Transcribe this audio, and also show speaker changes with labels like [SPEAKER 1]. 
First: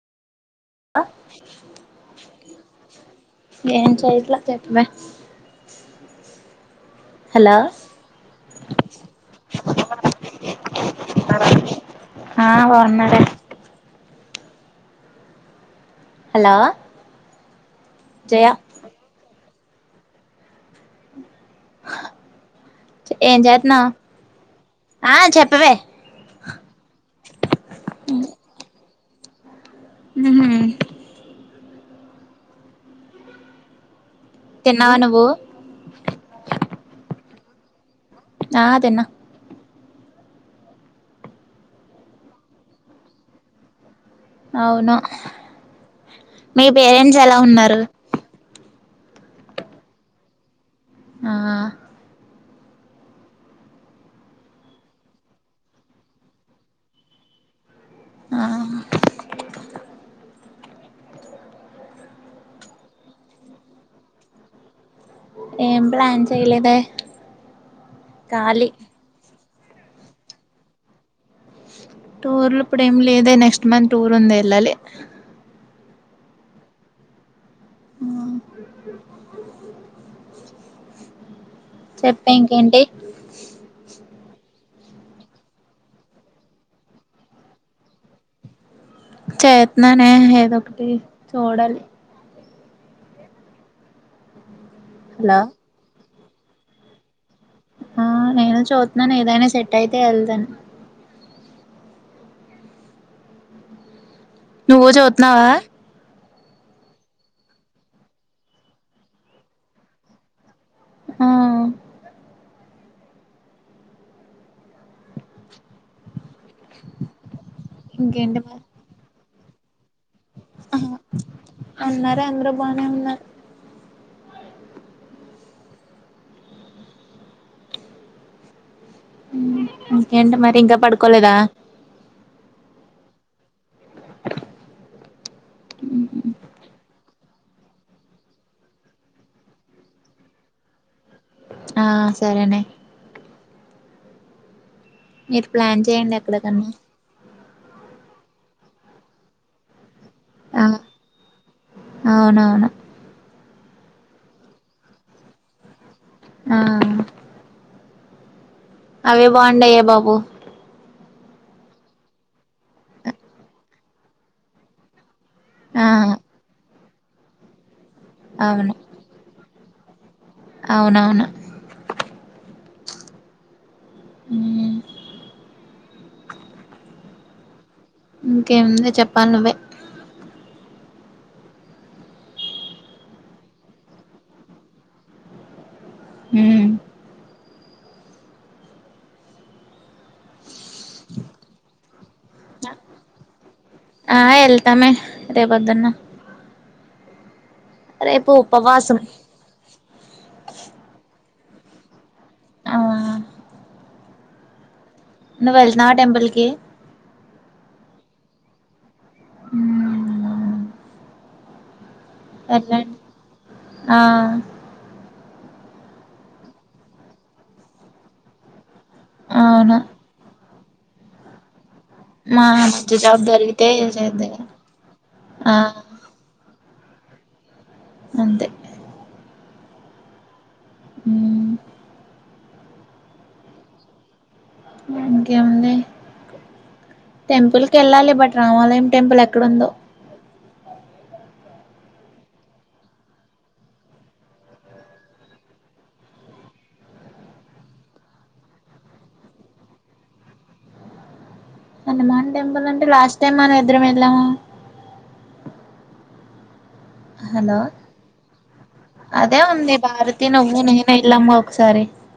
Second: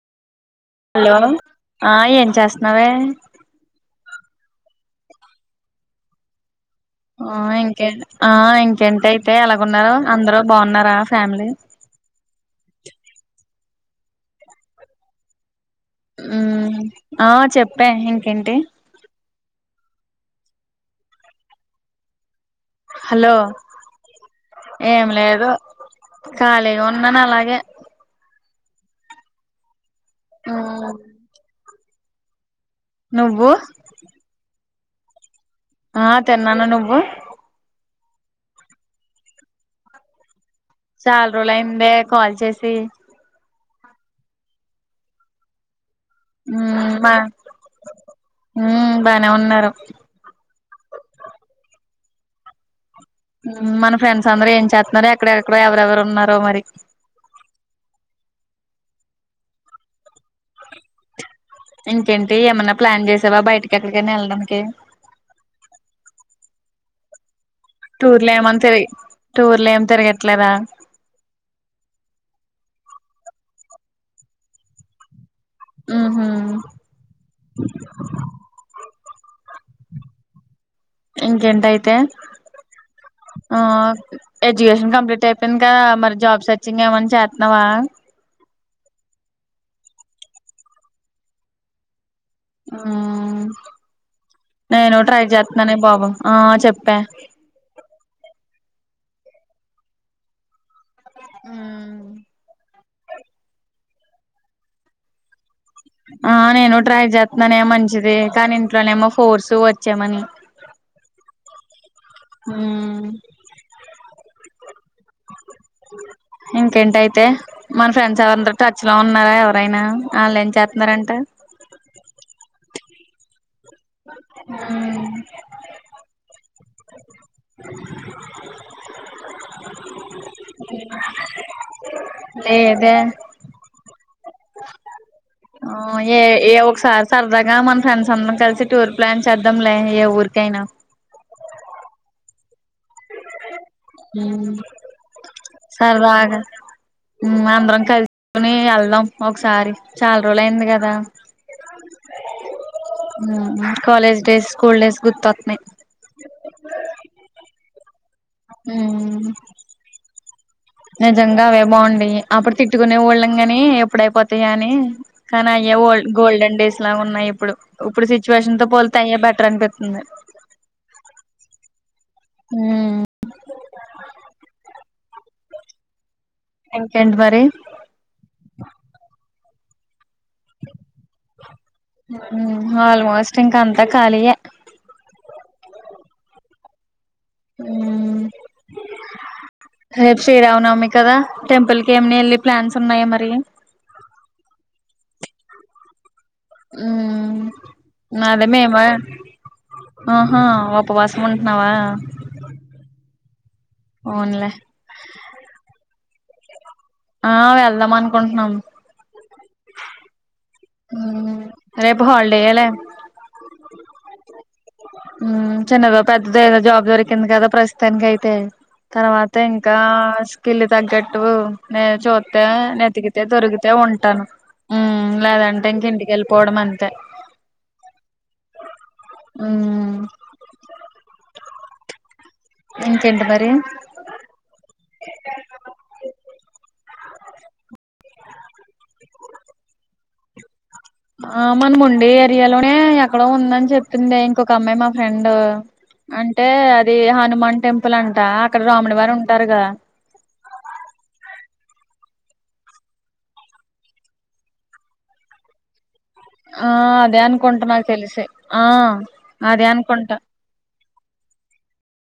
[SPEAKER 1] Hello ఆ ఏం చేస్తున్నావే
[SPEAKER 2] చెప్ మే
[SPEAKER 1] ఆ ఇంకే ఆ ఇంకేంటి అయితే ఎలాగున్నారు, అందరు బాగున్నారా ఫ్యామిలీ.
[SPEAKER 2] ఆ బాగున్నారా హలో
[SPEAKER 1] హ్మ్ ఆ చెప్పే
[SPEAKER 2] జయ
[SPEAKER 1] ఇంకేంటి హలో
[SPEAKER 2] ఏం జెత్నావ్ ఆ చెప్పవే
[SPEAKER 1] కాలిగా ఉన్ ఉన్నను అలాగే హ్మ్ నువ్వు
[SPEAKER 2] తిన్నావా నువ్వు
[SPEAKER 1] ఆ తిన్నాను నువ్వు
[SPEAKER 2] ఆ తిన్న
[SPEAKER 1] చాలా రోజులు అయిందే కాల్ చేసి
[SPEAKER 2] అవును మీ
[SPEAKER 1] ఉమ్ మా
[SPEAKER 2] పేరెంట్స్ ఎలా ఉన్నారు
[SPEAKER 1] ఉమ్ బానే ఉన్నారు
[SPEAKER 2] ఆ
[SPEAKER 1] ఉమ్ మన ఫ్రెండ్స్ అందరు ఏం చేత్ నారో ఎక్కడెక్కడో ఎవరెవరు ఉన్నారో మరి
[SPEAKER 2] ఆ
[SPEAKER 1] ఇంకేంటి ఏమన్న ప్లాన్ చేసావా బయటికెక్కడికైన ఎల్డానికి
[SPEAKER 2] ఏం ప్లాన్ చేయలేదే
[SPEAKER 1] టూర్లో
[SPEAKER 2] ఖాళీ
[SPEAKER 1] ఏమంతిరి టూర్లేమ్ తిరగట్లేదా
[SPEAKER 2] టూర్లుప్పుడు ఏం లేదే నెక్స్ట్ మన్ టూరుందెళ్లలే
[SPEAKER 1] ఉహూ
[SPEAKER 2] ఉమ్
[SPEAKER 1] ఏంటైతే
[SPEAKER 2] ఇంకేంటి
[SPEAKER 1] ఆ ఎజ్యుకేషన్ కంప్లీట్ అయిపోయింది కదా మరి జాబ్ సెర్చింగ్ ఏమన్న చేత్నావ
[SPEAKER 2] చేత్నానే ఏదో ఒకటి చూడాలి
[SPEAKER 1] ఉమ్ నేను ట్రై
[SPEAKER 2] హలో
[SPEAKER 1] చేత్నానే బాబు ఆ చెప్పా
[SPEAKER 2] ఆ నేను చూత్నాను ఏదైనా సెట్ అయితే ఎల్తాను
[SPEAKER 1] ఉమ్
[SPEAKER 2] నువ్వు చూత్నావా
[SPEAKER 1] ఆ నేను ట్రై చేత్నానే మంచిది కానీ ఇంట్లోనేమో ఫోర్సు వచ్చే మని
[SPEAKER 2] ఆ
[SPEAKER 1] హ్మ్ [inaudible] ఇంకేంటైతే మన ఫ్రెండ్స్
[SPEAKER 2] ఇంకేంటి
[SPEAKER 1] ఎవరన్న
[SPEAKER 2] మరి
[SPEAKER 1] టచ్ లో ఉన్నారా ఎవ పైన ఆల్లెం చేత్నారంట
[SPEAKER 2] తే అందరూ బానే ఉన్నారు హ్మ్ ఇంకేంటి మరి ఇంకా పడుకోలేదా
[SPEAKER 1] లేదే ఉ ఏ ఇయ్యే ఒకసారి సరదాగా మన ఫ్రెండ్స్ అందరం కలిసి టూర్ ప్లాన్ చేద్దాంలే ఏ ఊరికైనా
[SPEAKER 2] ఆ సరే నే
[SPEAKER 1] హ్మ్
[SPEAKER 2] మీరు ప్లాన్ చేయండి ఎక్కడికన్నా
[SPEAKER 1] ఉమ్ అందరం కలుసుకుని ఎళ్దాం ఒకసారి
[SPEAKER 2] ఆ
[SPEAKER 1] చాల్రోజలైంది కదా
[SPEAKER 2] అవునవును
[SPEAKER 1] కాలేజ్ డేస్ స్కూల్ డేస్ గుతతున్నాయి
[SPEAKER 2] ఆ అవే
[SPEAKER 1] ఉమ్
[SPEAKER 2] బాగుడాయా బాబు
[SPEAKER 1] నిజంగా అవే బాగుండి అప్పుడు తిట్టుకునే వాఊళ్ళం గాని ఎప్పుడయిపోతాయ అని
[SPEAKER 2] ఆ
[SPEAKER 1] కనీఓల్ గోల్డన్ డే అట్లా ఉన్నాయి ఇప్పుడు ఇప్పుడు సిచ్యవేషన్ తో
[SPEAKER 2] అవును
[SPEAKER 1] పోతయ బెటర్ అపి ఉ
[SPEAKER 2] అవునవును
[SPEAKER 1] హమ్
[SPEAKER 2] హమ్
[SPEAKER 1] ఎంకెంటి మరి
[SPEAKER 2] ఇంకేముంది చెప్పాలి నువ్వే
[SPEAKER 1] ఆల్మోస్ట్ ఇంకా అంతా ఖాళీయ
[SPEAKER 2] హ
[SPEAKER 1] రేపు శ్రీరావునమి కదా టెంపుల్ కి ఏమిని వెళ్ళి ప్లాన్స్ ఉన్నాయి మరి
[SPEAKER 2] ఆ వెళ్తామే రేపుదున్న
[SPEAKER 1] అ అద మే మా
[SPEAKER 2] ఉపవాసం
[SPEAKER 1] ఆహ ఇప్పు వాసం ఉంటన్నావా
[SPEAKER 2] ఆ
[SPEAKER 1] ఓవునులే
[SPEAKER 2] ను వెల్నా టెంపుిల్ క
[SPEAKER 1] ఆ వెళ్దాం అనుకుంటున్నాం
[SPEAKER 2] ఉమ్ అవును
[SPEAKER 1] రే హల్డే అాల
[SPEAKER 2] వెళ్ళండి ఆ
[SPEAKER 1] చిన్నదో పెద్దదో ఏదో జాబ్ దొరికింది కదా ప్రస్తుతానినికి అయితే తర్వాత ఇంకా
[SPEAKER 2] అవును
[SPEAKER 1] స్కిల్ తగ్గట్టు నేను
[SPEAKER 2] మా
[SPEAKER 1] చూస్తతే
[SPEAKER 2] మంచి జాబ్
[SPEAKER 1] వెెతికితే దొరికితే ఉంటాను
[SPEAKER 2] చేద్దు ఆ
[SPEAKER 1] లేదంటే ఇంక ఇంటికెళ్ళి పోవడం అంతే
[SPEAKER 2] అంతే
[SPEAKER 1] అ
[SPEAKER 2] మ్మ్
[SPEAKER 1] ఇంకేంటి మరి
[SPEAKER 2] ఇంకేముంది టెంపుల్ క వెళ్ళాలి బట్ రామాలయం టెంపుల్ ఎక్కడందో
[SPEAKER 1] ఆ మన ఉండి ఏరియాలోనే ఎక్కడో ఉందని చెప్ింది ఇంకొక అమ్మాయి మా ఫ్రెండ్ అంటే అది హనుమాన్ టెంపుల్ అంట అక్కడ రాముడి వారు ఉంటారు కదా
[SPEAKER 2] ందంటే లాస్ట్ టైమ్ మనం ఇద్దరం వెళ్దాము
[SPEAKER 1] ఆ అదే
[SPEAKER 2] హలో
[SPEAKER 1] అనుకుంటా నాకు తెలిసి ఆ అదే అనుకుంటా
[SPEAKER 2] ఇల్మ్ ఒకసారి